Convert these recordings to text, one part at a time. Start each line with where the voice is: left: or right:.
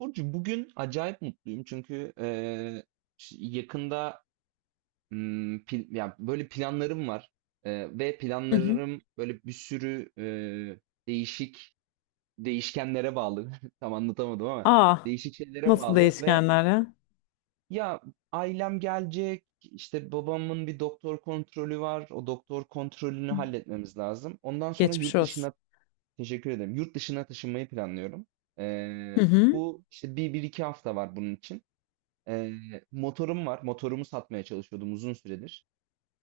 right: Burcu, bugün acayip mutluyum çünkü yakında ya böyle planlarım var. Ve
left: Hı hı.
right: planlarım böyle bir sürü değişik değişkenlere bağlı. Tam anlatamadım ama
left: Aa,
right: değişik şeylere
left: nasıl
right: bağlı ve
left: değişkenler ya?
right: ya ailem gelecek işte, babamın bir doktor kontrolü var, o doktor kontrolünü
left: Hı.
right: halletmemiz lazım, ondan sonra
left: Geçmiş
right: yurt
left: olsun.
right: dışına. Teşekkür ederim. Yurt dışına taşınmayı planlıyorum.
left: Hı
right: Eee,
left: hı.
right: Bu işte bir iki hafta var bunun için. Motorum var. Motorumu satmaya çalışıyordum uzun süredir.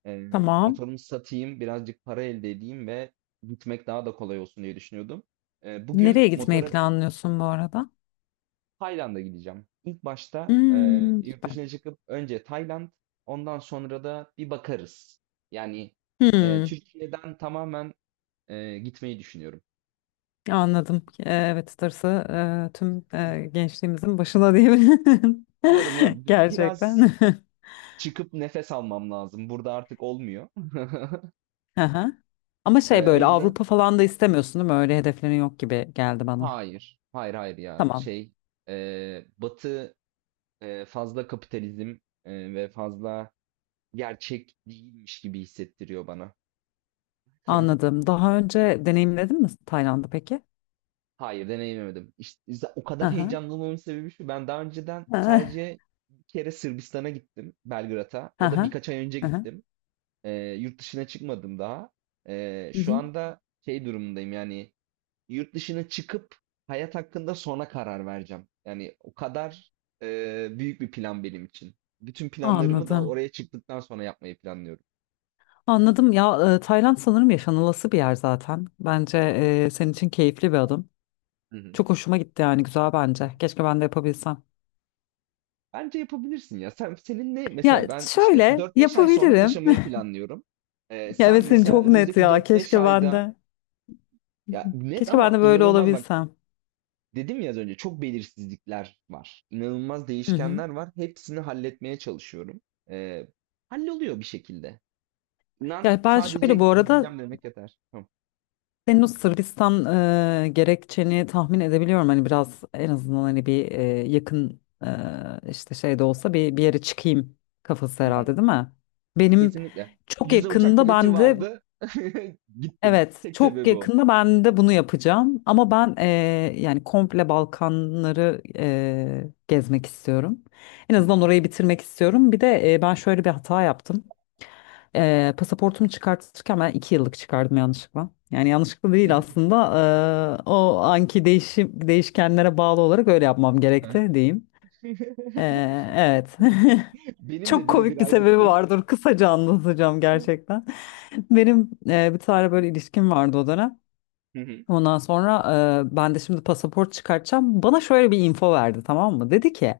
right: Eee,
left: Tamam.
right: Motorumu satayım, birazcık para elde edeyim ve gitmek daha da kolay olsun diye düşünüyordum. Bugün
left: Nereye gitmeyi
right: motora.
left: planlıyorsun bu arada?
right: Tayland'a gideceğim. İlk başta
left: Hmm,
right: yurt
left: süper.
right: dışına çıkıp önce Tayland, ondan sonra da bir bakarız. Yani
left: Hmm,
right: Türkiye'den tamamen gitmeyi düşünüyorum.
left: anladım. Evet, Stars'ı tüm gençliğimizin başına diyebilirim.
right: Umarım, umarım. Biraz
left: Gerçekten.
right: çıkıp nefes almam lazım. Burada artık olmuyor.
left: Aha. Ama şey
right: O
left: böyle
right: yüzden
left: Avrupa falan da istemiyorsun değil mi? Öyle hedeflerin yok gibi geldi bana.
right: hayır, hayır, hayır ya.
left: Tamam.
right: Şey, Batı, fazla kapitalizm, ve fazla gerçek değilmiş gibi hissettiriyor bana.
left: Anladım. Daha önce deneyimledin mi Tayland'ı peki?
right: Hayır, deneyimlemedim. İşte, o kadar
left: Aha.
right: heyecanlı olmamın sebebi şu. Ben daha önceden
left: Aha.
right: sadece bir kere Sırbistan'a gittim, Belgrad'a. O da
left: Aha.
right: birkaç ay önce
left: Aha.
right: gittim. E, Yurt dışına çıkmadım daha. Şu anda şey durumundayım, yani yurt dışına çıkıp hayat hakkında sonra karar vereceğim. Yani o kadar büyük bir plan benim için. Bütün planlarımı da
left: Anladım.
right: oraya çıktıktan sonra yapmayı planlıyorum.
left: Anladım ya, Tayland sanırım yaşanılası bir yer zaten. Bence senin için keyifli bir adım.
right: Hı hı.
left: Çok hoşuma gitti yani güzel bence. Keşke ben de yapabilsem.
right: Bence yapabilirsin ya. Sen, senin ne, mesela
left: Ya
right: ben işte
left: şöyle
right: dört beş ay sonra
left: yapabilirim.
right: taşımayı planlıyorum.
left: Ya
right: Sen
left: evet senin
right: mesela
left: çok net
right: önümüzdeki
left: ya.
right: dört beş
left: Keşke ben
right: ayda,
left: de.
right: ya net
left: Keşke ben
right: ama
left: de böyle
right: inanılmaz, bak
left: olabilsem.
right: dedim ya az önce, çok belirsizlikler var. İnanılmaz
left: Hı hı.
right: değişkenler var. Hepsini halletmeye çalışıyorum. Ee, Halloluyor bir şekilde.
left: Ya ben
right: Sadece
left: şöyle bu arada
right: gideceğim demek yeter. Tamam.
left: senin o Sırbistan gerekçeni tahmin edebiliyorum. Hani biraz en azından hani bir yakın işte şey de olsa bir yere çıkayım kafası
right: Hı hı.
left: herhalde değil mi? Benim
right: Kesinlikle.
left: çok
right: Ucuza uçak
left: yakında
right: bileti
left: ben de
right: vardı. Gittim.
left: evet
right: Tek
left: çok
right: sebebi o.
left: yakında ben de bunu yapacağım. Ama ben yani komple Balkanları gezmek istiyorum. En
right: Hı hı.
left: azından orayı bitirmek istiyorum. Bir de ben şöyle bir hata yaptım. Pasaportumu çıkartırken ben iki yıllık çıkardım yanlışlıkla. Yani yanlışlıkla değil aslında. O anki değişkenlere bağlı olarak öyle yapmam gerekti diyeyim. Evet.
right: Benim de
left: Çok
right: birebir
left: komik bir sebebi
right: aynısı.
left: vardır. Kısaca anlatacağım
right: Hı
left: gerçekten. Benim bir tane böyle ilişkim vardı o dönem.
right: hı.
left: Ondan sonra ben de şimdi pasaport çıkartacağım. Bana şöyle bir info verdi, tamam mı? Dedi ki,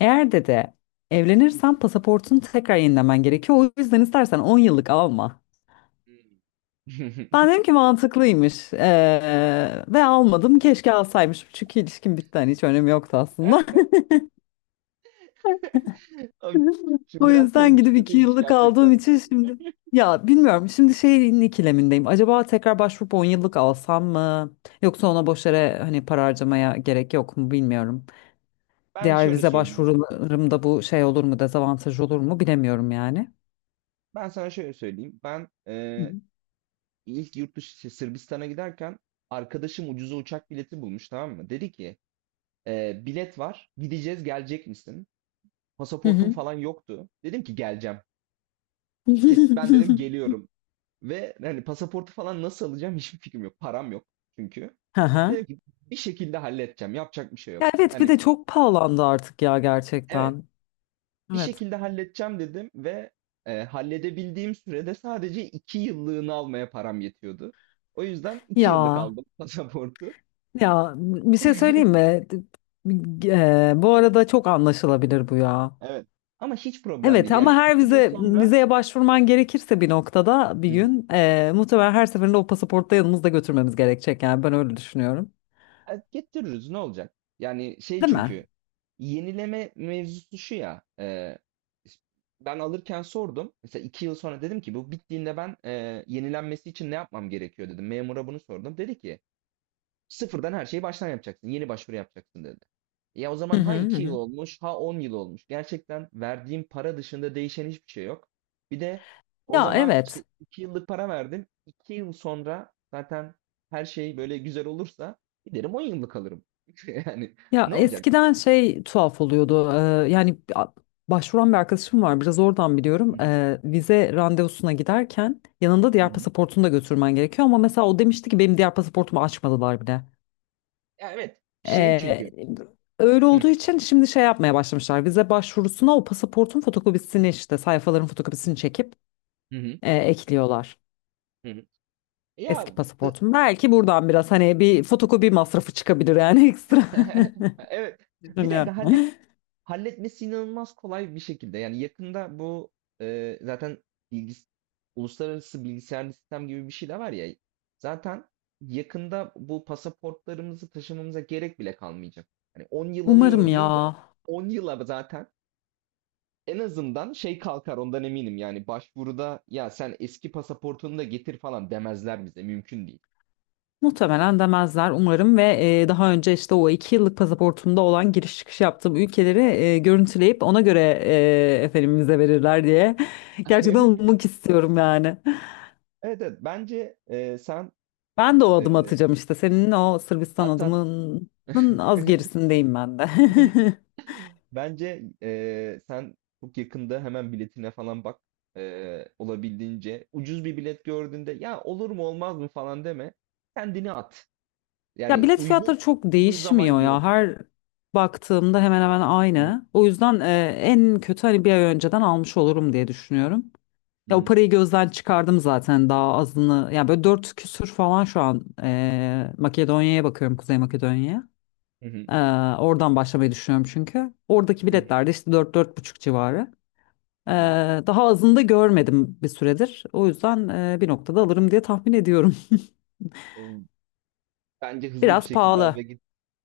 left: eğer dedi evlenirsen pasaportunu tekrar yenilemen gerekiyor. O yüzden istersen 10 yıllık alma. Ben dedim ki mantıklıymış. Ve almadım. Keşke alsaymışım, çünkü ilişkim bitti, hani hiç önemi yoktu aslında.
right: Abi. Şimdi
left: O
right: biraz
left: yüzden
right: şeymiş,
left: gidip iki
right: kötüymüş
left: yıllık aldığım
right: gerçekten.
left: için şimdi ya bilmiyorum şimdi şeyin ikilemindeyim. Acaba tekrar başvurup 10 yıllık alsam mı? Yoksa ona boş yere hani para harcamaya gerek yok mu bilmiyorum.
right: Ben
left: Diğer
right: şöyle
left: vize
right: söyleyeyim.
left: başvurularımda bu şey olur mu, dezavantaj olur mu bilemiyorum yani.
right: Ben sana şöyle söyleyeyim. Ben
left: Hı
right: ilk yurt dışı şey, Sırbistan'a giderken arkadaşım ucuza uçak bileti bulmuş, tamam mı? Dedi ki: Bilet var. Gideceğiz, gelecek misin? Pasaportum
left: hı.
right: falan yoktu. Dedim ki geleceğim. Kes, ben dedim geliyorum. Ve hani pasaportu falan nasıl alacağım hiçbir fikrim yok. Param yok çünkü.
left: Hı hı.
right: Dedim ki bir şekilde halledeceğim. Yapacak bir şey yok.
left: Ya evet, bir
right: Hani
left: de çok pahalandı artık ya
right: evet,
left: gerçekten.
right: bir
left: Evet.
right: şekilde halledeceğim dedim ve halledebildiğim sürede sadece iki yıllığını almaya param yetiyordu. O yüzden iki yıllık
left: Ya
right: aldım pasaportu.
left: ya bir şey söyleyeyim mi? Bu arada çok anlaşılabilir bu ya.
right: Evet. Ama hiç problem
left: Evet,
right: değil.
left: ama
right: Yani
left: her
right: iki yıl sonra.
left: vizeye başvurman gerekirse bir noktada bir gün muhtemelen her seferinde o pasaportta yanımızda götürmemiz gerekecek, yani ben öyle düşünüyorum.
right: Getiririz, ne olacak? Yani şey,
left: Değil mi?
right: çünkü yenileme mevzusu şu ya. Ben alırken sordum. Mesela iki yıl sonra dedim ki bu bittiğinde ben, yenilenmesi için ne yapmam gerekiyor dedim. Memura bunu sordum. Dedi ki sıfırdan her şeyi baştan yapacaksın. Yeni başvuru yapacaksın dedi. Ya o
left: Hı
right: zaman ha
left: hı hı.
right: 2 yıl
left: Hı.
right: olmuş, ha 10 yıl olmuş. Gerçekten verdiğim para dışında değişen hiçbir şey yok. Bir de o
left: Ya
right: zaman
left: evet.
right: işte 2 yıllık para verdim. İki yıl sonra zaten her şey böyle güzel olursa giderim, 10 yıllık alırım. Yani
left: Ya
right: ne olacak?
left: eskiden şey tuhaf oluyordu. Yani başvuran bir arkadaşım var. Biraz oradan
right: Hı
left: biliyorum.
right: hı,
left: E, vize randevusuna giderken yanında
right: hı
left: diğer
right: hı.
left: pasaportunu da götürmen gerekiyor. Ama mesela o demişti ki benim diğer pasaportumu açmadılar bile.
right: Ya evet. Şey,
left: E,
right: çünkü.
left: öyle olduğu için şimdi şey yapmaya başlamışlar. Vize başvurusuna o pasaportun fotokopisini, işte sayfaların fotokopisini çekip
right: Hı hı.
left: ekliyorlar.
right: Hı hı.
left: Eski
right: Ya d-
left: pasaportum. Belki buradan biraz hani bir fotokopi masrafı çıkabilir yani ekstra.
right: evet. Bir de
left: Düşünüyorum.
right: halletmesi inanılmaz kolay bir şekilde. Yani yakında bu, zaten bilgis uluslararası bilgisayarlı sistem gibi bir şey de var ya. Zaten yakında bu pasaportlarımızı taşımamıza gerek bile kalmayacak. Hani 10 yıl
left: Umarım
right: alıyorum diyorum da
left: ya.
right: 10 yıla zaten en azından şey kalkar ondan eminim. Yani başvuruda ya sen eski pasaportunu da getir falan demezler bize. Mümkün değil.
left: Muhtemelen demezler umarım ve daha önce işte o iki yıllık pasaportumda olan giriş çıkış yaptığım ülkeleri görüntüleyip ona göre efendim vize verirler diye gerçekten ummak istiyorum yani.
right: Evet, evet, bence sen
left: Ben de o adımı
right: e,
left: atacağım, işte senin o Sırbistan
right: at
left: adımının az gerisindeyim ben de.
right: bence sen çok yakında hemen biletine falan bak. Olabildiğince ucuz bir bilet gördüğünde ya olur mu olmaz mı falan deme. Kendini at.
left: Ya
right: Yani
left: bilet
right: uygun
left: fiyatları çok
right: uygun zaman
left: değişmiyor ya,
right: yok.
left: her baktığımda hemen hemen
right: Hı
left: aynı. O yüzden en kötü hani bir ay önceden almış olurum diye düşünüyorum. Ya o
right: hı,
left: parayı gözden çıkardım zaten, daha azını. Yani böyle dört küsür falan şu an Makedonya'ya bakıyorum, Kuzey Makedonya'ya.
right: hı hı,
left: Oradan başlamayı düşünüyorum çünkü. Oradaki
right: hı
left: biletler de işte dört dört buçuk civarı.
right: hı, hı. Hı.
left: Daha azını da görmedim bir süredir. O yüzden bir noktada alırım diye tahmin ediyorum.
right: O- Bence hızlı bir
left: Biraz
right: şekilde al ve
left: pahalı,
right: git.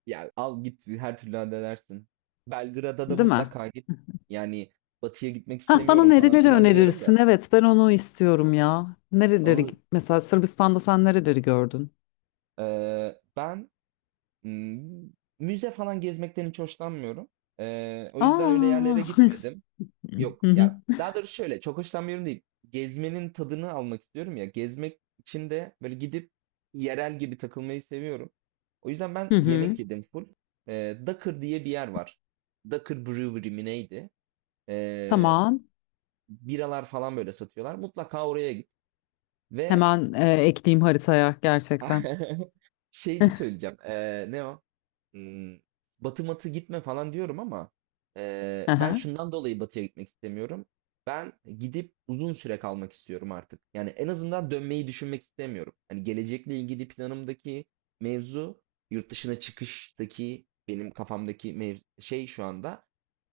right: Ya al git, her türlü halledersin. Belgrad'a da
left: değil mi?
right: mutlaka git. Yani batıya gitmek
left: Hah, bana
right: istemiyorum falan
left: nereleri
right: filan diyorum da.
left: önerirsin? Evet, ben onu istiyorum ya. Nereleri
right: Onu
left: mesela Sırbistan'da sen nereleri gördün?
right: ben, Imm, müze falan gezmekten hiç hoşlanmıyorum. O yüzden öyle yerlere
left: Aa.
right: gitmedim. Yok
left: Hı hı.
right: ya, daha doğrusu şöyle, çok hoşlanmıyorum değil. Gezmenin tadını almak istiyorum ya. Gezmek için de böyle gidip yerel gibi takılmayı seviyorum. O yüzden ben
left: Hı hı.
right: yemek yedim full. Dakır diye bir yer var. Dakır Brewery mi neydi? Eee,
left: Tamam.
right: Biralar falan böyle satıyorlar. Mutlaka oraya git. Ve
left: Hemen ekleyeyim haritaya gerçekten.
right: şeydi söyleyeceğim. Ne o? Hmm, Batı matı gitme falan diyorum ama ben
left: Aha,
right: şundan dolayı batıya gitmek istemiyorum. Ben gidip uzun süre kalmak istiyorum artık. Yani en azından dönmeyi düşünmek istemiyorum. Hani gelecekle ilgili planımdaki mevzu, yurt dışına çıkıştaki benim kafamdaki şey, şu anda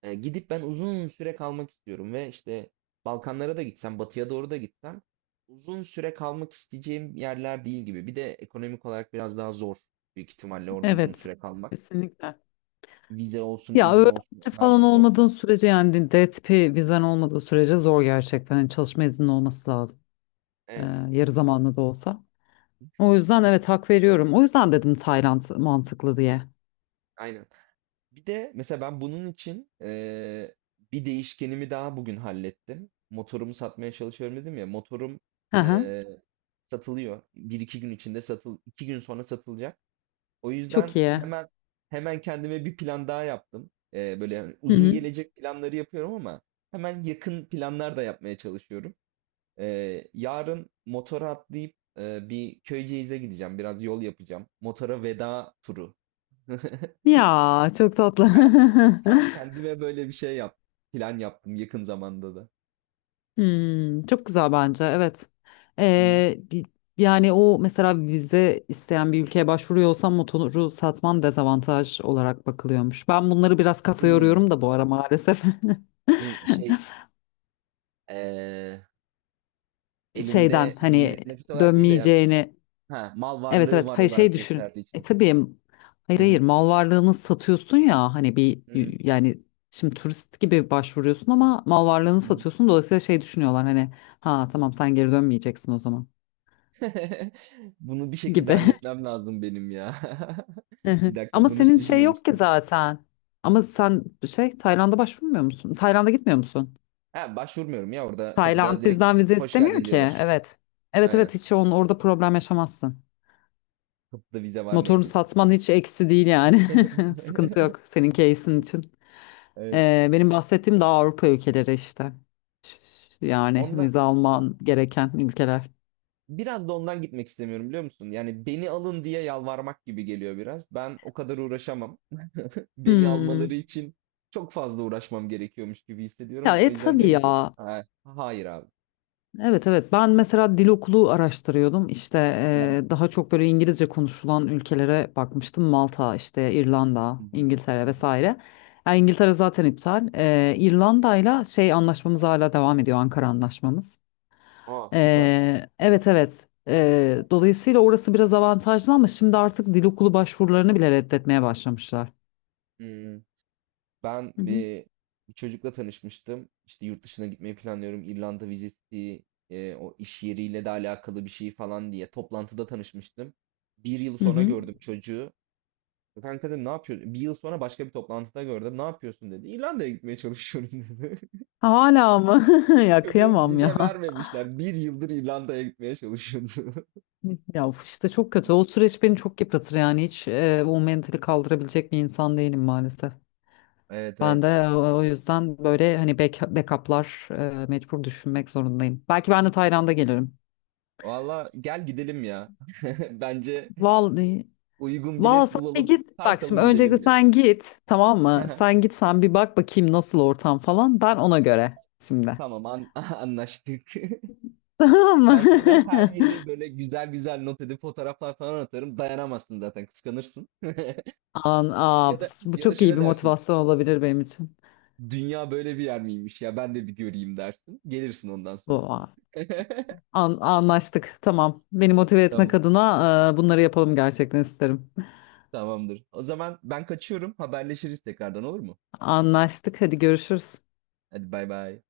right: gidip ben uzun süre kalmak istiyorum ve işte Balkanlara da gitsem, batıya doğru da gitsem uzun süre kalmak isteyeceğim yerler değil gibi. Bir de ekonomik olarak biraz daha zor, büyük ihtimalle orada uzun
left: evet,
right: süre kalmak.
left: kesinlikle.
right: Vize olsun,
left: Ya
right: izin olsun
left: öğrenci
right: onlar
left: falan
right: da zor.
left: olmadığın sürece, yani D tipi vizen olmadığı sürece zor gerçekten. Yani çalışma izninin olması lazım. E,
right: Evet,
left: yarı zamanlı da olsa. O yüzden evet, hak veriyorum. O yüzden dedim Tayland mantıklı diye.
right: aynen. Bir de mesela ben bunun için bir değişkenimi daha bugün hallettim. Motorumu satmaya çalışıyorum dedim ya. Motorum
left: Aha,
right: eee, satılıyor. Bir iki gün içinde iki gün sonra satılacak. O
left: çok
right: yüzden
left: iyi.
right: hemen hemen kendime bir plan daha yaptım. Böyle hani
left: Hı
right: uzun
left: hı.
right: gelecek planları yapıyorum ama hemen yakın planlar da yapmaya çalışıyorum. Yarın motora atlayıp bir Köyceğiz'e gideceğim. Biraz yol yapacağım. Motora veda turu. Ke-
left: Ya çok tatlı.
right: Kendime böyle bir şey yap. Plan yaptım yakın zamanda da.
left: Hmm, çok güzel bence, evet.
right: Hmm.
left: Ee, bi- Yani o mesela vize isteyen bir ülkeye başvuruyorsam motoru satman dezavantaj olarak bakılıyormuş. Ben bunları biraz kafa
right: Hmm,
left: yoruyorum da bu ara maalesef.
right: şey eee,
left: Şeyden
right: elinde
left: hani
right: nakit olarak değil de ya,
left: dönmeyeceğini,
right: ha, mal
left: evet
right: varlığı
left: evet,
right: var
left: hayır şey
right: olarak
left: düşün.
right: gösterdiği
left: E
right: için.
left: tabii, hayır
right: Hı hı,
left: hayır, mal varlığını satıyorsun ya hani bir,
right: hı hı,
left: yani şimdi turist gibi başvuruyorsun ama mal varlığını
right: hı hı.
left: satıyorsun, dolayısıyla şey düşünüyorlar hani, ha tamam sen geri dönmeyeceksin o zaman
right: Bunu bir şekilde
left: gibi.
right: halletmem lazım benim ya.
left: Hı hı.
right: Bir dakika
left: Ama
right: bunu hiç
left: senin şey yok ki
right: düşünmemiştim.
left: zaten. Ama sen şey, Tayland'a başvurmuyor musun? Tayland'a gitmiyor musun?
right: Ha, başvurmuyorum ya, orada kapıda
left: Tayland
right: direkt
left: bizden vize
right: hoş
left: istemiyor
right: geldin
left: ki.
right: diyorlar.
left: Evet. Evet
right: Aynen.
left: evet, hiç onun orada problem yaşamazsın.
right: Kapıda vize var
left: Motorunu
right: neyse ki.
left: satman hiç eksi değil yani. Sıkıntı yok senin case'in için.
right: Evet.
left: Benim bahsettiğim daha Avrupa ülkeleri işte. Ş- Yani
right: Ondan,
left: vize
right: A-
left: alman gereken ülkeler.
right: biraz da ondan gitmek istemiyorum, biliyor musun? Yani beni alın diye yalvarmak gibi geliyor biraz. Ben o kadar uğraşamam. Beni almaları
left: Hmm.
right: için çok fazla uğraşmam gerekiyormuş gibi
left: Ya
right: hissediyorum. O
left: e
right: yüzden
left: tabii
right: diyorum ki:
left: ya.
right: Hayır abi.
left: Evet evet, ben mesela dil okulu araştırıyordum işte,
right: Hı hı,
left: daha çok böyle İngilizce konuşulan ülkelere bakmıştım, Malta işte, İrlanda,
right: hı hı,
left: İngiltere
right: hı hı."
left: vesaire. Yani İngiltere zaten iptal. İrlanda'yla şey anlaşmamız hala devam ediyor, Ankara anlaşmamız.
right: Aa, süper.
left: Evet evet. Dolayısıyla orası biraz avantajlı, ama şimdi artık dil okulu başvurularını bile reddetmeye başlamışlar.
right: Hmm, Ben
left: Hı hı.
right: bir çocukla tanışmıştım. İşte yurt dışına gitmeyi planlıyorum, İrlanda vizesi, o iş yeriyle de alakalı bir şey falan diye toplantıda tanışmıştım. Bir yıl
left: Hı
right: sonra
left: hı.
right: gördüm çocuğu. Kanka dedim, ne yapıyorsun? Bir yıl sonra başka bir toplantıda gördüm. Ne yapıyorsun dedi. İrlanda'ya gitmeye çalışıyorum dedi.
left: Hala mı? Ya
right: Çocuğu
left: kıyamam ya.
right: vize vermemişler. Bir yıldır İrlanda'ya gitmeye çalışıyordu.
left: Ya of, işte çok kötü. O süreç beni çok yıpratır yani, hiç o mentali kaldırabilecek bir insan değilim maalesef.
right: Evet,
left: Ben
right: evet.
left: de o yüzden böyle hani backup'lar mecbur düşünmek zorundayım. Belki ben de Tayland'a gelirim.
right: Valla, gel gidelim ya. Bence
left: Vallahi,
right: uygun
left: vallahi
right: bilet
left: sen de
right: bulalım.
left: git. Bak şimdi
right: Kalkalım,
left: öncelikle
right: gidelim ya.
left: sen git tamam mı? Sen git, sen bir bak bakayım nasıl ortam falan. Ben ona göre şimdi.
right: Tamam, anlaştık.
left: Tamam mı?
right: Ben sana her yeri böyle güzel güzel not edip fotoğraflar falan atarım. Dayanamazsın zaten, kıskanırsın.
left: An,
right: Ya
left: aa,
right: da
left: bu
right: ya da
left: çok iyi
right: şöyle
left: bir
right: dersin.
left: motivasyon olabilir benim için.
right: Dünya böyle bir yer miymiş ya, ben de bir göreyim dersin. Gelirsin ondan sonra.
left: Bu. Anlaştık. Tamam. Beni motive etmek
right: Tamam.
left: adına bunları yapalım gerçekten isterim.
right: Tamamdır. O zaman ben kaçıyorum. Haberleşiriz tekrardan, olur mu?
left: Anlaştık. Hadi görüşürüz.
right: Hadi bay bay.